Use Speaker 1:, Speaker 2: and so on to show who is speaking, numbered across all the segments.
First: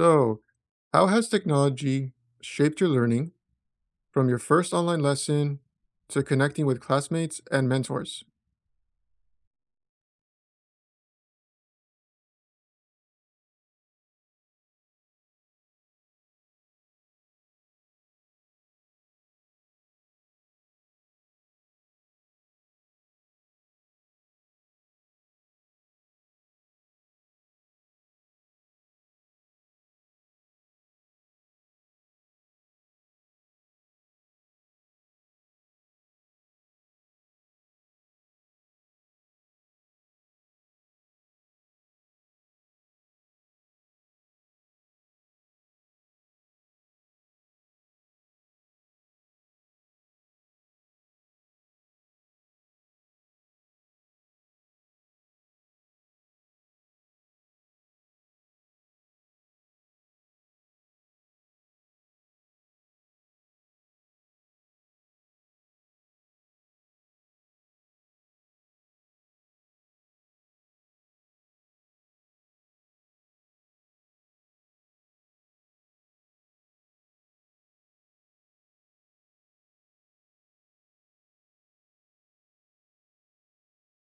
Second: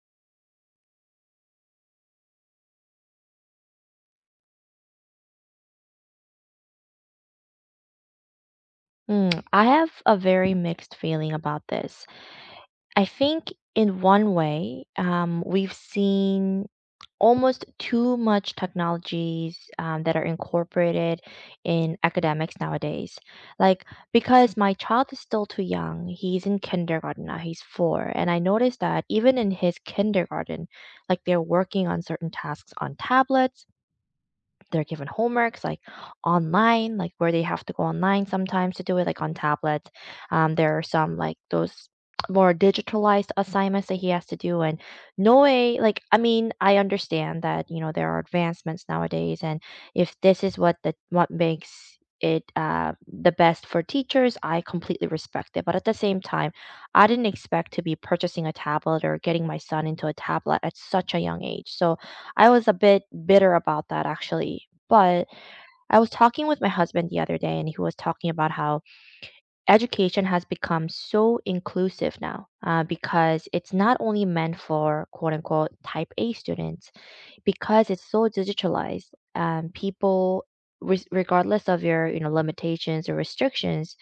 Speaker 1: So, how has technology shaped your learning from your first online lesson to connecting with classmates and mentors?
Speaker 2: I have a very mixed feeling about this. I think, in one way, we've seen almost too much technologies that are incorporated in academics nowadays. Like, because my child is still too young, he's in kindergarten now, he's four, and I noticed that even in his kindergarten, like they're working on certain tasks on tablets, they're given homeworks like online, like where they have to go online sometimes to do it, like on tablets. There are some like those more digitalized assignments that he has to do. And no way, like, I mean, I understand that, there are advancements nowadays. And if this is what the what makes it the best for teachers, I completely respect it. But at the same time, I didn't expect to be purchasing a tablet or getting my son into a tablet at such a young age. So I was a bit bitter about that actually. But I was talking with my husband the other day, and he was talking about how education has become so inclusive now because it's not only meant for quote unquote type A students, because it's so digitalized, people, regardless of your limitations or restrictions,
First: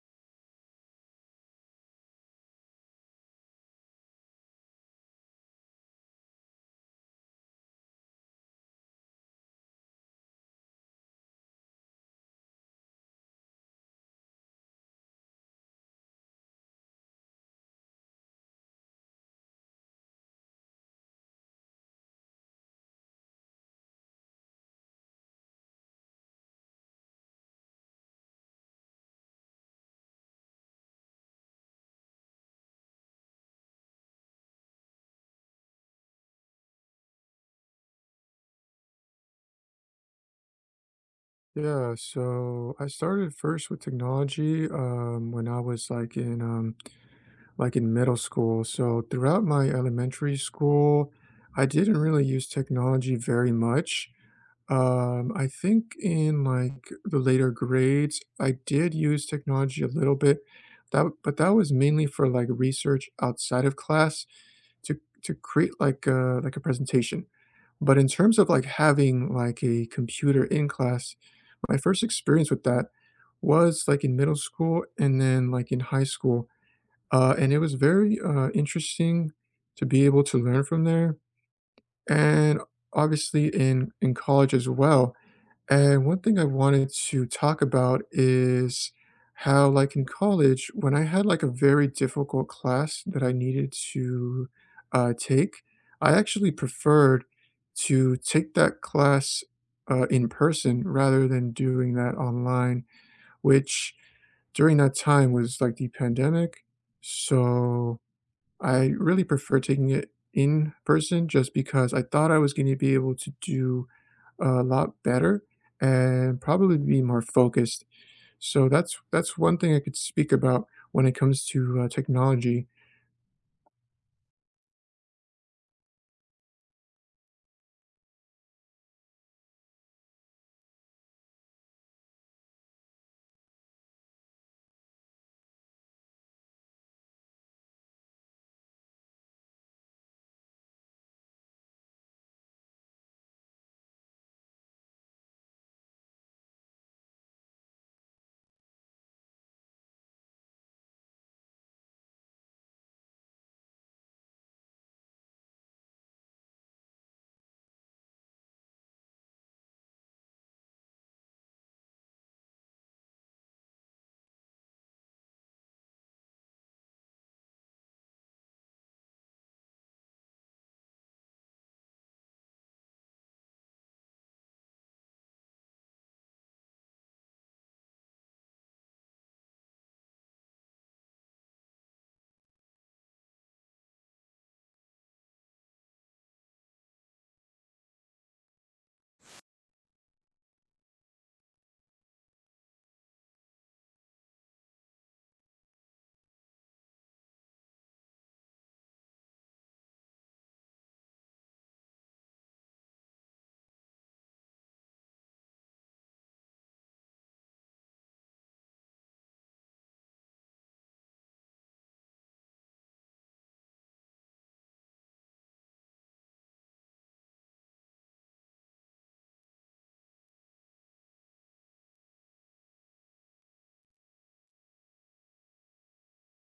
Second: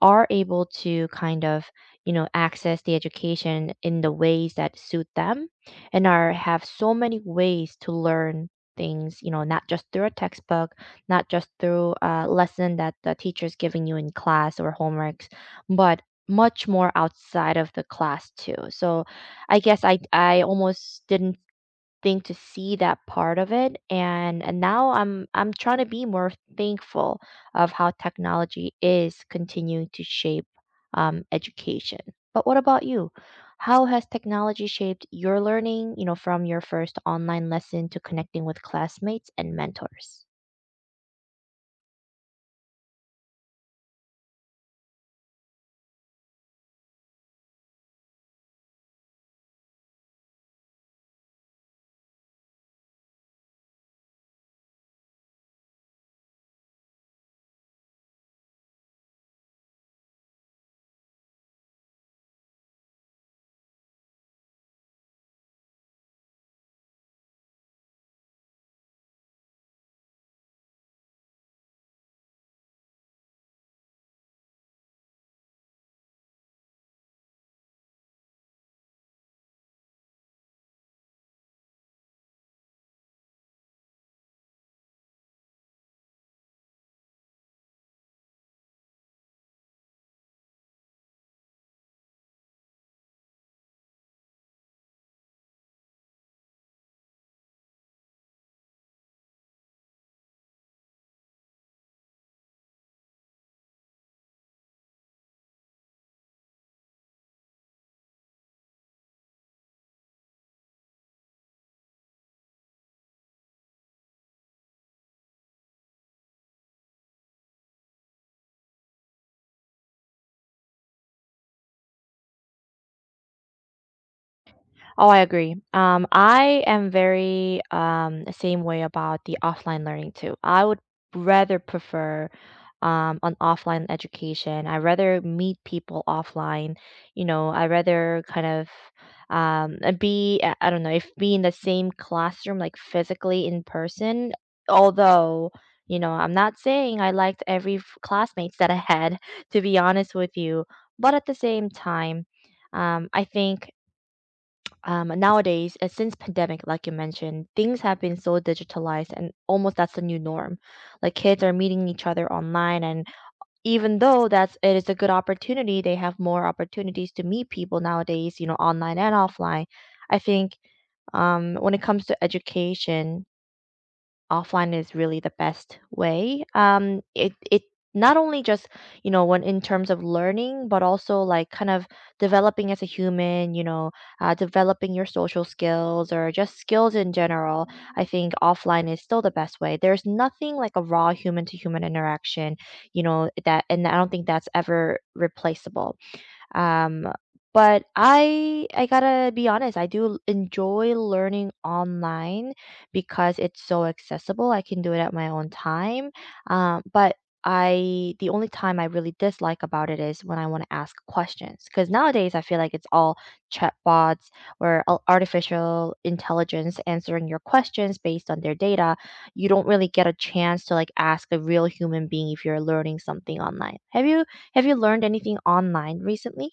Speaker 2: are able to kind of, access the education in the ways that suit them, and are have so many ways to learn things, not just through a textbook, not just through a lesson that the teacher's giving you in class or homeworks, but much more outside of the class too. So I guess I almost didn't thing to see that part of it, and now I'm trying to be more thankful of how technology is continuing to shape education. But what about you? How has technology shaped your learning, from your first online lesson to connecting with classmates and mentors?
Speaker 1: Yeah, so I started first with technology when I was like in middle school. So throughout my elementary school, I didn't really use technology very much. I think in like the later grades, I did use technology a little bit. That but that was mainly for like research outside of class to to create like a presentation. But in terms of like having like a computer in class, my first experience with that was like in middle school and then like in high school. And it was very interesting to be able to learn from there. And obviously in college as well, and one thing I wanted to talk about is how, like in college, when I had like a very difficult class that I needed to take, I actually preferred to take that class in person rather than doing that online, which during that time was like the pandemic. So I really prefer taking it in person just because I thought I was going to be able to do a lot better and probably be more focused. So that's one thing I could speak about when it comes to technology.
Speaker 2: Oh, I agree. I am very the same way about the offline learning too. I would rather prefer an offline education. I rather meet people offline. I rather kind of be I don't know if be in the same classroom, like physically in person. Although, I'm not saying I liked every classmates that I had. To be honest with you, but at the same time. I think nowadays, since pandemic, like you mentioned, things have been so digitalized, and almost that's the new norm. Like, kids are meeting each other online, and even though that's it is a good opportunity, they have more opportunities to meet people nowadays, online and offline. I think when it comes to education, offline is really the best way. It not only just when in terms of learning, but also like kind of developing as a human. Developing your social skills or just skills in general. I think offline is still the best way. There's nothing like a raw human to human interaction. You know that, and I don't think that's ever replaceable. Um, but I gotta be honest, I do enjoy learning online because it's so accessible. I can do it at my own time. But I the only time I really dislike about it is when I want to ask questions, because nowadays I feel like it's all chatbots or artificial intelligence answering your questions based on their data. You don't really get a chance to like ask a real human being if you're learning something online. Have you learned anything online recently?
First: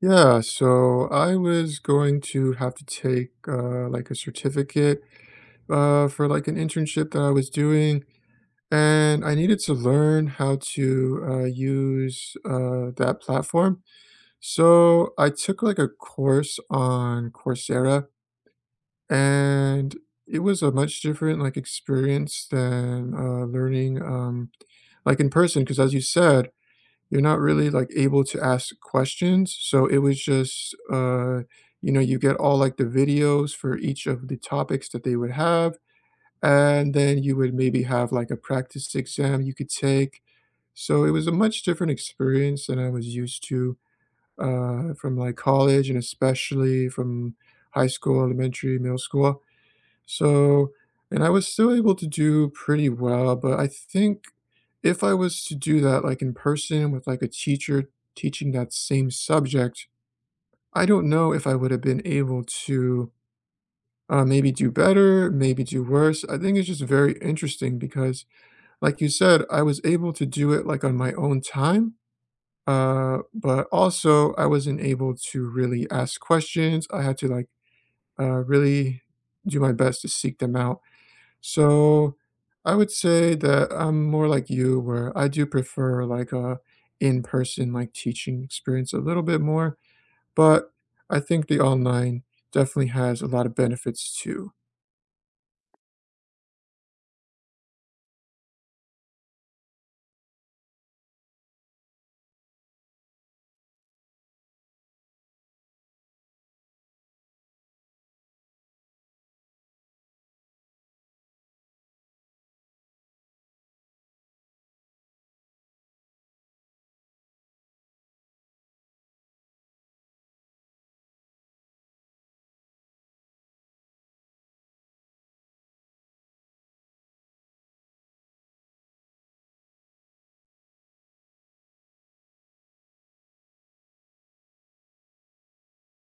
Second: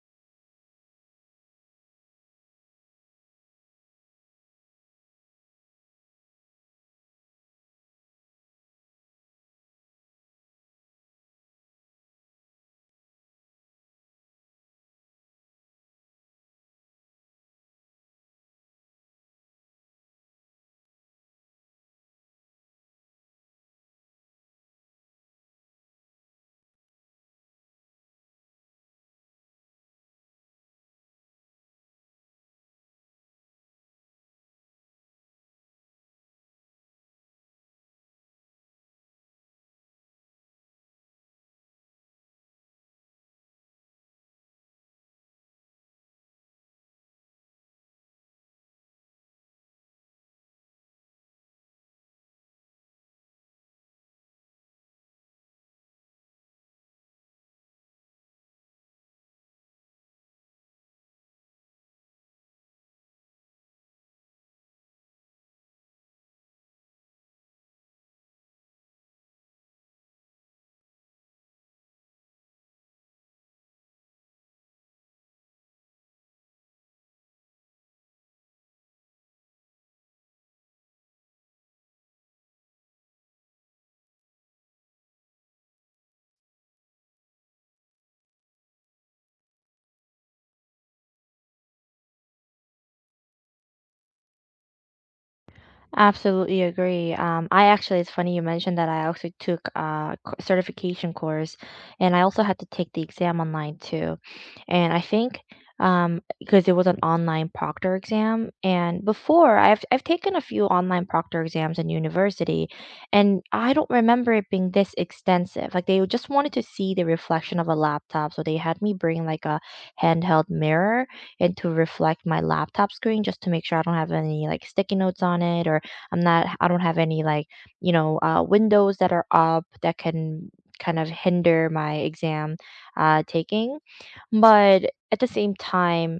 Speaker 1: Yeah, so I was going to have to take like a certificate for like an internship that I was doing, and I needed to learn how to use that platform. So I took like a course on Coursera, and it was a much different like experience than learning like in person. Because as you said, you're not really like able to ask questions. So it was just you know you get all like the videos for each of the topics that they would have, and then you would maybe have like a practice exam you could take. So it was a much different experience than I was used to from like college and especially from high school, elementary, middle school. So, and I was still able to do pretty well, but I think if I was to do that like in person with like a teacher teaching that same subject, I don't know if I would have been able to maybe do better, maybe do worse. I think it's just very interesting because, like you said, I was able to do it like on my own time, but also I wasn't able to really ask questions. I had to like really do my best to seek them out. So I would say that I'm more like you, where I do prefer like a in-person like teaching experience a little bit more. But I think the online definitely has a lot of benefits too.
Speaker 2: Absolutely agree. I actually, it's funny you mentioned that, I also took a certification course, and I also had to take the exam online too. And I think because it was an online proctor exam. And before, I've taken a few online proctor exams in university, and I don't remember it being this extensive. Like, they just wanted to see the reflection of a laptop. So they had me bring like a handheld mirror and to reflect my laptop screen, just to make sure I don't have any like sticky notes on it, or I don't have any like, windows that are up that can kind of hinder my exam taking. But at the same time,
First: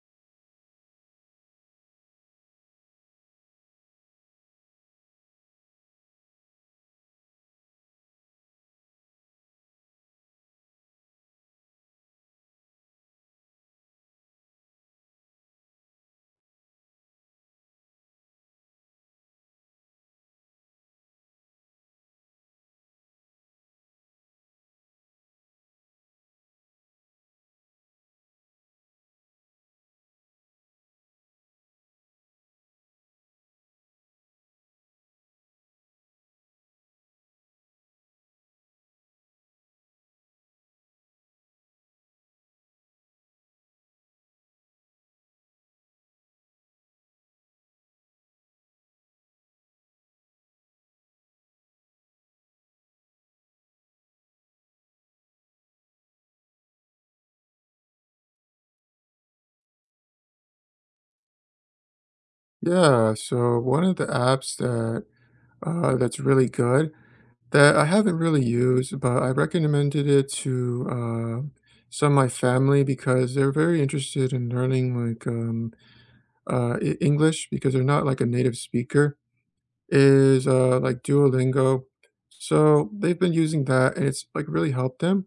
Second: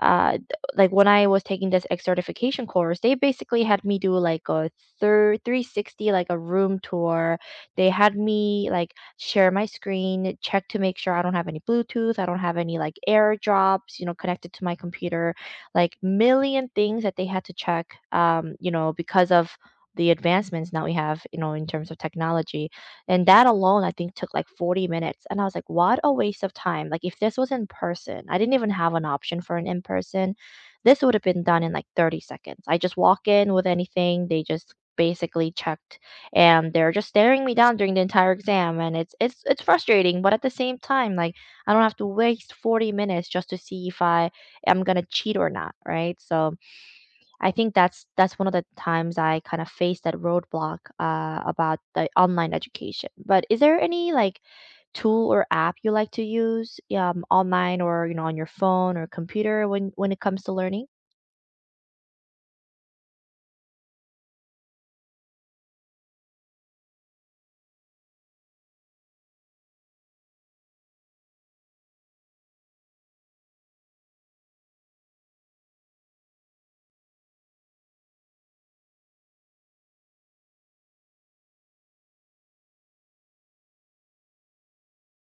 Speaker 2: uh th- like when I was taking this X certification course, they basically had me do like a thir 360, like a room tour. They had me like share my screen, check to make sure I don't have any Bluetooth, I don't have any like AirDrops, connected to my computer, like million things that they had to check, because of the advancements now we have, in terms of technology. And that alone, I think, took like 40 minutes. And I was like, what a waste of time. Like, if this was in person — I didn't even have an option for an in person — this would have been done in like 30 seconds. I just walk in with anything. They just basically checked and they're just staring me down during the entire exam, and it's frustrating. But at the same time, like, I don't have to waste 40 minutes just to see if I am going to cheat or not, right? So I think that's one of the times I kind of faced that roadblock about the online education. But is there any like tool or app you like to use, online, or on your phone or computer, when it comes to learning?
Speaker 1: Yeah. So one of the apps that that's really good, that I haven't really used, but I recommended it to, some of my family because they're very interested in learning, like, E English because they're not, like, a native speaker, is, like, Duolingo. So, they've been using that, and it's, like, really helped them,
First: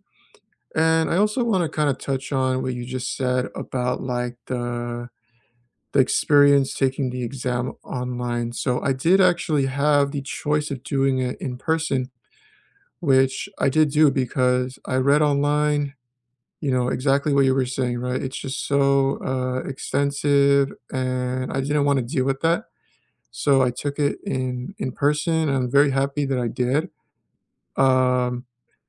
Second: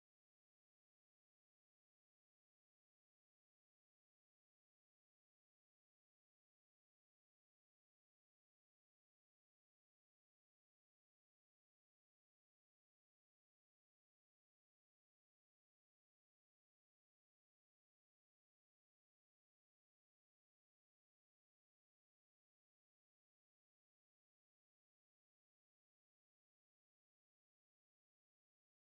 Speaker 1: and I also wanna kinda touch on what you just said about, like, the experience taking the exam online. So, I did actually have the choice of doing it in person, which I did do because I read online, you know, exactly what you were saying, right? It's just so, extensive, and I didn't wanna deal with that, so I took it in person, and I'm very happy that I did. Um,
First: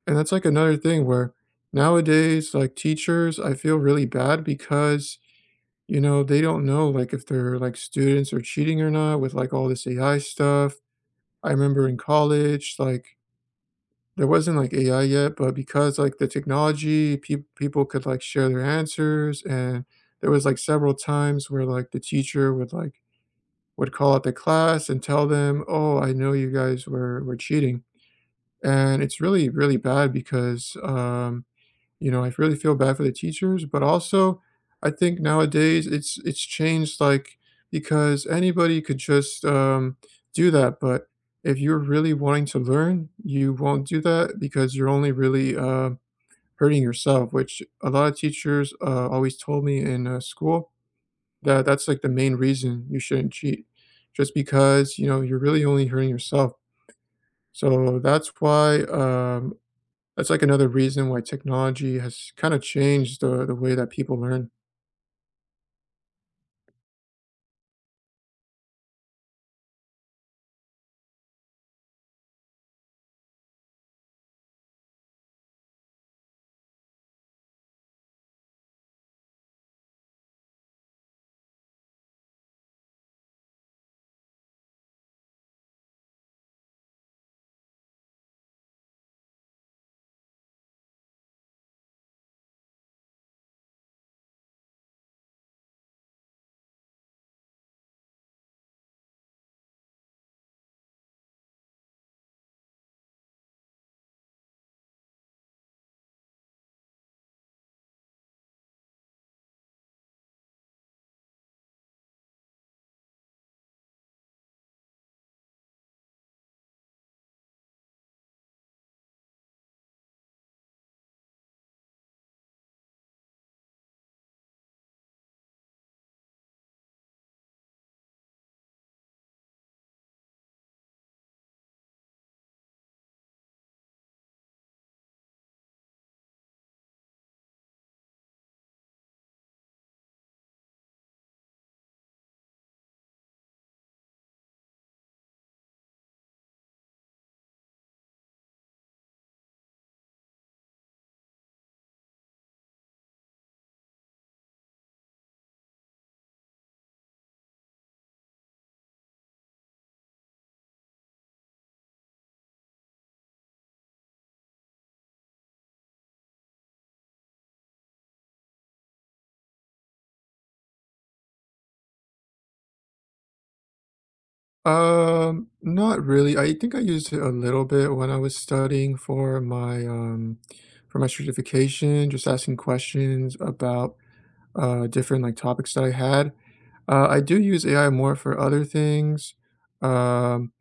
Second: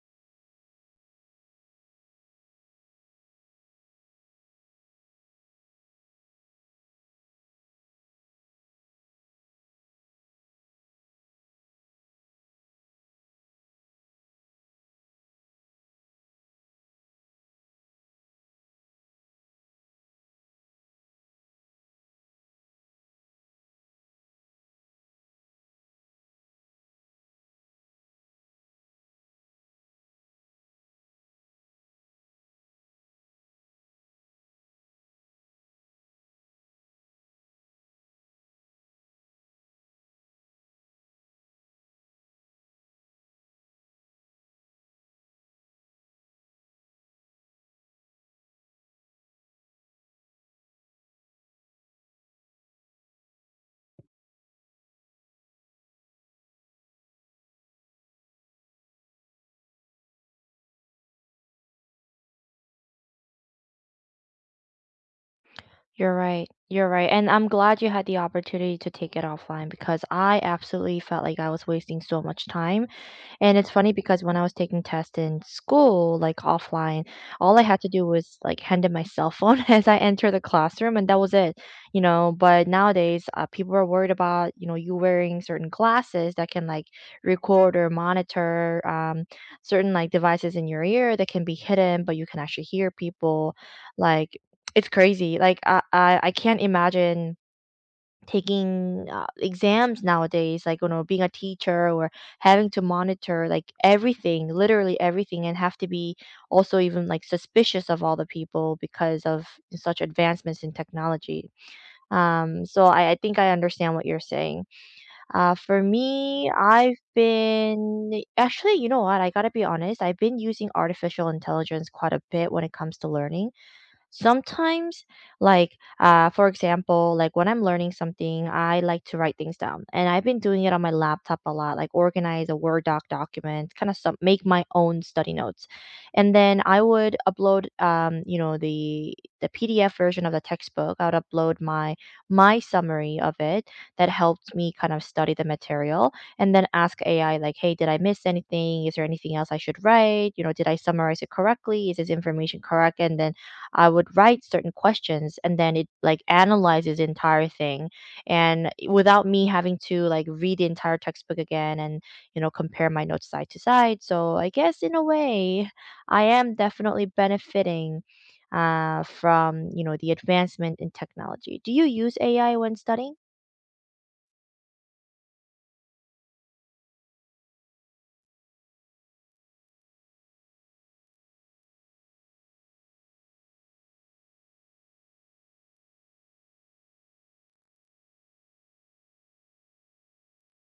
Speaker 1: and that's, like, another thing where nowadays, like, teachers, I feel really bad because, you know, they don't know, like, if their, like, students are cheating or not with, like, all this AI stuff. I remember in college, like, there wasn't, like, AI yet, but because, like, the technology, people could, like, share their answers, and there was, like, several times where, like, the teacher would, like, would call out the class and tell them, "Oh, I know you guys were cheating." And it's really, really bad because, you know, I really feel bad for the teachers, but also I think nowadays it's changed, like, because anybody could just do that, but if you're really wanting to learn, you won't do that because you're only really hurting yourself, which a lot of teachers always told me in school, that that's like the main reason you shouldn't cheat, just because you know you're really only hurting yourself. So that's why that's, like, another reason why technology has kinda changed the way that people learn.
Speaker 2: You're right. You're right. And I'm glad you had the opportunity to take it offline, because I absolutely felt like I was wasting so much time. And it's funny, because when I was taking tests in school, like offline, all I had to do was like hand in my cell phone as I enter the classroom, and that was it. But nowadays, people are worried about, you wearing certain glasses that can like record or monitor, certain like devices in your ear that can be hidden, but you can actually hear people. Like, it's crazy. Like, I can't imagine taking exams nowadays, like, being a teacher, or having to monitor like everything, literally everything, and have to be also even like suspicious of all the people because of such advancements in technology. So I think I understand what you're saying. For me, I've been, actually, you know what, I gotta be honest, I've been using artificial intelligence quite a bit when it comes to learning sometimes. Like, for example, like when I'm learning something I like to write things down, and I've been doing it on my laptop a lot, like organize a word document, kind of some make my own study notes. And then I would upload, the PDF version of the textbook, I would upload my summary of it. That helped me kind of study the material, and then ask AI like, hey, did I miss anything, is there anything else I should write, did I summarize it correctly, is this information correct? And then I would write certain questions, and then it like analyzes the entire thing, and without me having to like read the entire textbook again and compare my notes side to side. So I guess in a way, I am definitely benefiting from, the advancement in technology. Do you use AI when studying?
Speaker 1: Not really. I think I used it a little bit when I was studying for my certification, just asking questions about, different, like, topics that I had. I do use AI more for other things, um,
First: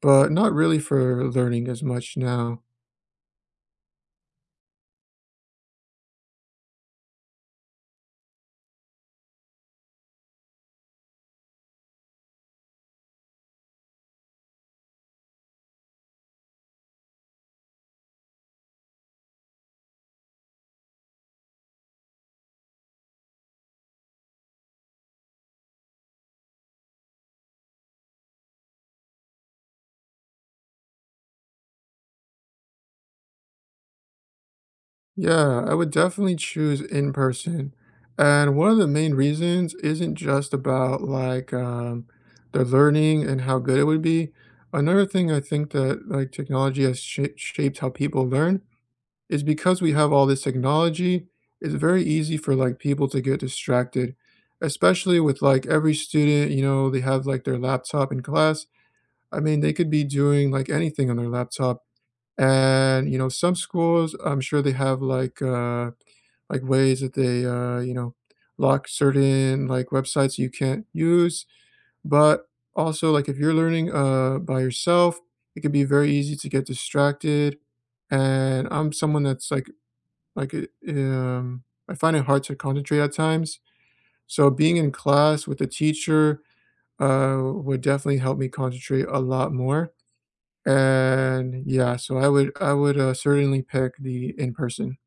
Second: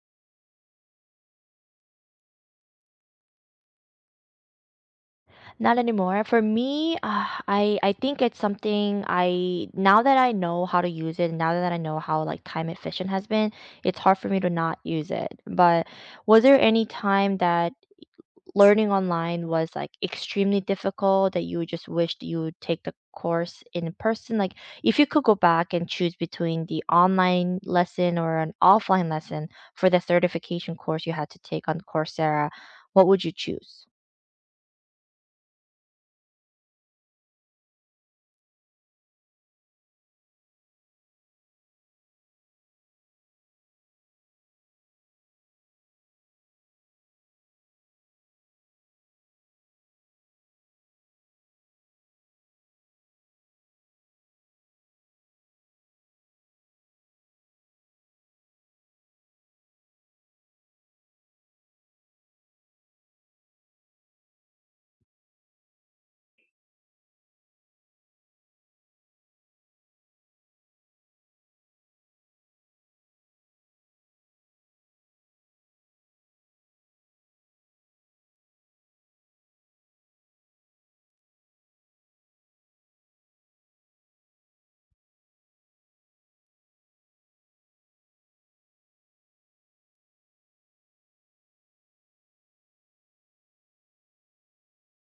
Speaker 1: but not really for learning as much now.
Speaker 2: Not anymore. For me, I think it's something I now that I know how to use it, and now that I know how like time efficient has been, it's hard for me to not use it. But was there any time that learning online was like extremely difficult that you just wished you would take the course in person? Like, if you could go back and choose between the online lesson or an offline lesson for the certification course you had to take on Coursera, what would you choose?
Speaker 1: Yeah, I would definitely choose in person. And one of the main reasons isn't just about like the learning and how good it would be. Another thing I think that like technology has sh shaped how people learn is because we have all this technology, it's very easy for like people to get distracted, especially with like every student, you know, they have like their laptop in class. I mean, they could be doing like anything on their laptop, and, you know, some schools, I'm sure they have like ways that they you know, lock certain like websites you can't use, but also like if you're learning by yourself, it can be very easy to get distracted. And I'm someone that's like like I find it hard to concentrate at times. So being in class with a teacher would definitely help me concentrate a lot more, and yeah, so I would certainly pick the in person.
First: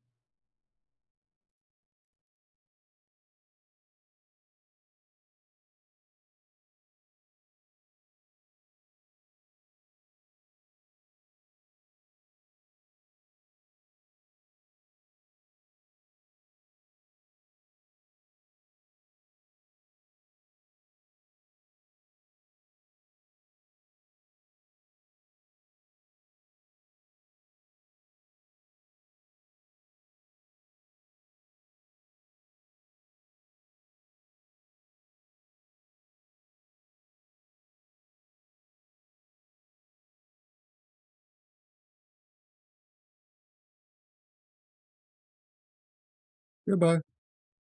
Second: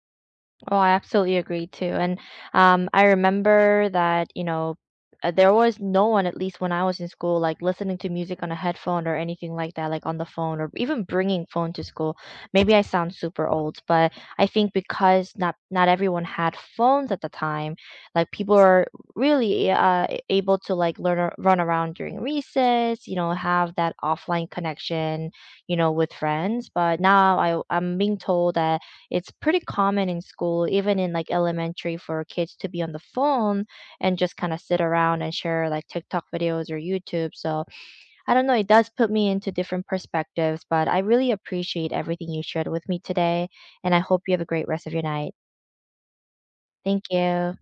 Speaker 2: Oh, I absolutely agree too. And I remember that, there was no one, at least when I was in school, like listening to music on a headphone or anything like that, like on the phone or even bringing phone to school. Maybe I sound super old, but I think because not everyone had phones at the time, like people were really able to like learn run around during recess, have that offline connection, with friends. But now I'm being told that it's pretty common in school, even in like elementary, for kids to be on the phone and just kind of sit around and share like TikTok videos or YouTube. So I don't know, it does put me into different perspectives, but I really appreciate everything you shared with me today. And I hope you have a great rest of your night.
Speaker 1: Goodbye.
Speaker 2: Thank you.